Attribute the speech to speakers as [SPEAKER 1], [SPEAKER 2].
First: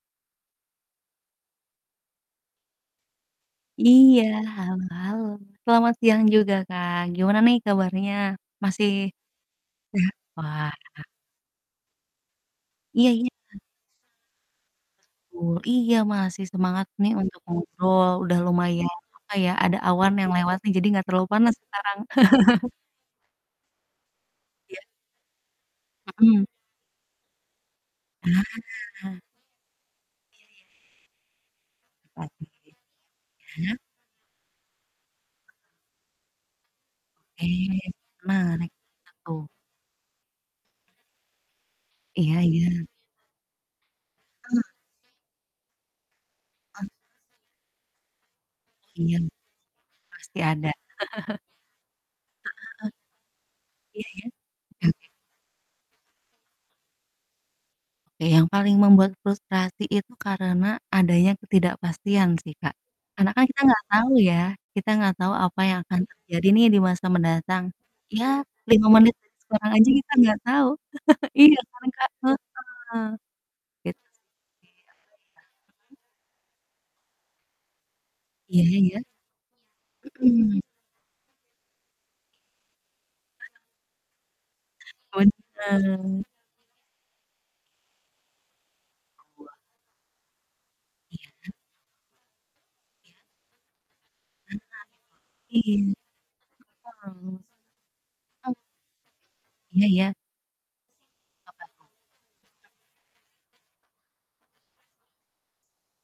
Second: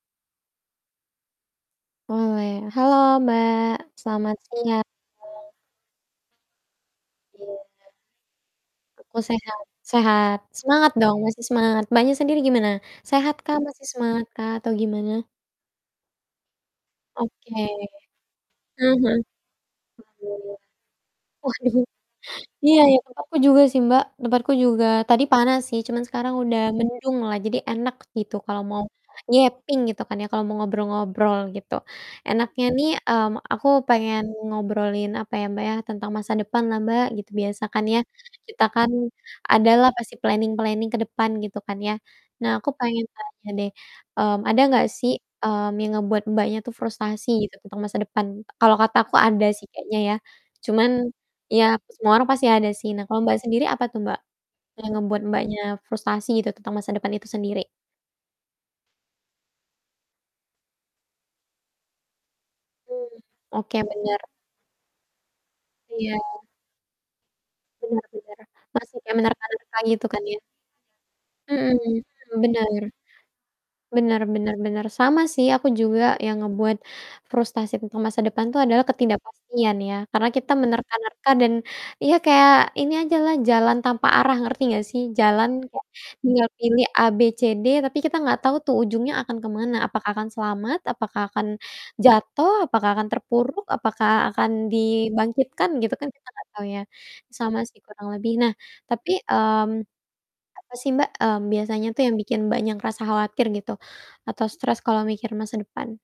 [SPEAKER 1] Boleh halo, Mbak,
[SPEAKER 2] Iya,
[SPEAKER 1] selamat
[SPEAKER 2] halo
[SPEAKER 1] siang.
[SPEAKER 2] halo, selamat siang juga, Kak, gimana nih
[SPEAKER 1] Iya.
[SPEAKER 2] kabarnya? Masih
[SPEAKER 1] Aku sehat sehat,
[SPEAKER 2] sehat,
[SPEAKER 1] semangat
[SPEAKER 2] wah.
[SPEAKER 1] dong, masih semangat. Mbaknya sendiri gimana?
[SPEAKER 2] Iya iya.
[SPEAKER 1] Sehat kah,
[SPEAKER 2] Heeh.
[SPEAKER 1] masih semangat kah, atau gimana?
[SPEAKER 2] Wow iya, masih semangat nih untuk
[SPEAKER 1] Oke.
[SPEAKER 2] ngobrol, udah
[SPEAKER 1] Heeh
[SPEAKER 2] lumayan,
[SPEAKER 1] heeh.
[SPEAKER 2] apa ya, ada awan
[SPEAKER 1] Ya
[SPEAKER 2] yang
[SPEAKER 1] ya.
[SPEAKER 2] lewat nih, jadi nggak terlalu
[SPEAKER 1] Oh,
[SPEAKER 2] panas
[SPEAKER 1] iya
[SPEAKER 2] sekarang.
[SPEAKER 1] iya iya, tempatku juga sih, Mbak, tempatku
[SPEAKER 2] Iya.
[SPEAKER 1] juga, tadi panas sih, cuman sekarang
[SPEAKER 2] Mhm.
[SPEAKER 1] udah mendung lah, jadi enak gitu kalau mau
[SPEAKER 2] Nah.
[SPEAKER 1] yapping gitu kan, ya, kalau
[SPEAKER 2] Iya
[SPEAKER 1] mau
[SPEAKER 2] iya iya.
[SPEAKER 1] ngobrol-ngobrol, gitu.
[SPEAKER 2] Oh gitu.
[SPEAKER 1] Enaknya nih, mmm, aku
[SPEAKER 2] Mhm?
[SPEAKER 1] pengen ngobrolin, apa ya, Mbak, ya, tentang masa depan lah, Mbak, gitu, biasa
[SPEAKER 2] Oke,
[SPEAKER 1] kan ya,
[SPEAKER 2] pernah.
[SPEAKER 1] kita kan,
[SPEAKER 2] [unintelligible]
[SPEAKER 1] ada lah pasti planning-planning ke depan, gitu kan, ya.
[SPEAKER 2] Iya
[SPEAKER 1] Nah, aku
[SPEAKER 2] iya.
[SPEAKER 1] pengen tanya deh, mmm, ada
[SPEAKER 2] Heeh.
[SPEAKER 1] nggak sih, mmm, yang ngebuat Mbaknya tuh
[SPEAKER 2] Mmm.
[SPEAKER 1] frustasi gitu, tentang masa depan, kalau kata aku
[SPEAKER 2] Iya,
[SPEAKER 1] ada sih kayaknya ya,
[SPEAKER 2] pasti ada.
[SPEAKER 1] cuman ya, semua orang pasti
[SPEAKER 2] Heeh
[SPEAKER 1] ada sih.
[SPEAKER 2] heeh.
[SPEAKER 1] Nah, kalau Mbaknya sendiri, apa tuh
[SPEAKER 2] Iya
[SPEAKER 1] Mbak
[SPEAKER 2] iya, oke
[SPEAKER 1] yang
[SPEAKER 2] oke.
[SPEAKER 1] ngebuat Mbaknya frustasi gitu, tentang masa depan itu sendiri?
[SPEAKER 2] Eh, yang paling membuat frustrasi itu karena, adanya ketidakpastian sih, Kak.
[SPEAKER 1] Mmm,
[SPEAKER 2] Karena kan kita
[SPEAKER 1] oke,
[SPEAKER 2] nggak tau
[SPEAKER 1] bener.
[SPEAKER 2] ya, kita nggak tau apa yang akan
[SPEAKER 1] Iya.
[SPEAKER 2] terjadi nih, di masa mendatang.
[SPEAKER 1] Bener
[SPEAKER 2] Ya,
[SPEAKER 1] bener,
[SPEAKER 2] 5
[SPEAKER 1] masih
[SPEAKER 2] menit
[SPEAKER 1] kayak
[SPEAKER 2] sekarang
[SPEAKER 1] menerka-nerka
[SPEAKER 2] aja
[SPEAKER 1] gitu
[SPEAKER 2] kita
[SPEAKER 1] kan, ya?
[SPEAKER 2] nggak tahu. Iya
[SPEAKER 1] Mhm
[SPEAKER 2] kan, Kak? Heeh.
[SPEAKER 1] mhm, bener.
[SPEAKER 2] Itu sih,
[SPEAKER 1] Bener bener bener, sama sih, aku
[SPEAKER 2] iya iya, mhm?
[SPEAKER 1] juga yang ngebuat frustrasi tentang masa depan tuh
[SPEAKER 2] Iya iya
[SPEAKER 1] adalah
[SPEAKER 2] iya.
[SPEAKER 1] ketidakpastian, ya. Karena kita
[SPEAKER 2] Mhm.
[SPEAKER 1] menerka-nerka dan, iya, kayak ini aja lah, jalan tanpa arah, ngerti nggak sih, jalan, kayak
[SPEAKER 2] Punten.
[SPEAKER 1] tinggal pilih A,B,C,D, tapi kita nggak tau tuh ujungnya akan kemana, apakah akan selamat, apakah akan akan
[SPEAKER 2] Iya.
[SPEAKER 1] jatuh, apakah akan
[SPEAKER 2] Iya.
[SPEAKER 1] terpuruk, apakah akan
[SPEAKER 2] Benar,
[SPEAKER 1] dibangkitkan, gitu
[SPEAKER 2] iya.
[SPEAKER 1] kan, kita nggak tau ya,
[SPEAKER 2] Mmm,
[SPEAKER 1] sama sih kurang lebih. Nah,
[SPEAKER 2] m
[SPEAKER 1] tapi, mmm,
[SPEAKER 2] Iya iya.
[SPEAKER 1] apa sih Mbak, mmm, biasanya
[SPEAKER 2] Tergantung
[SPEAKER 1] tuh yang bikin banyak rasa khawatir gitu, atau stres kalau mikir masa depan?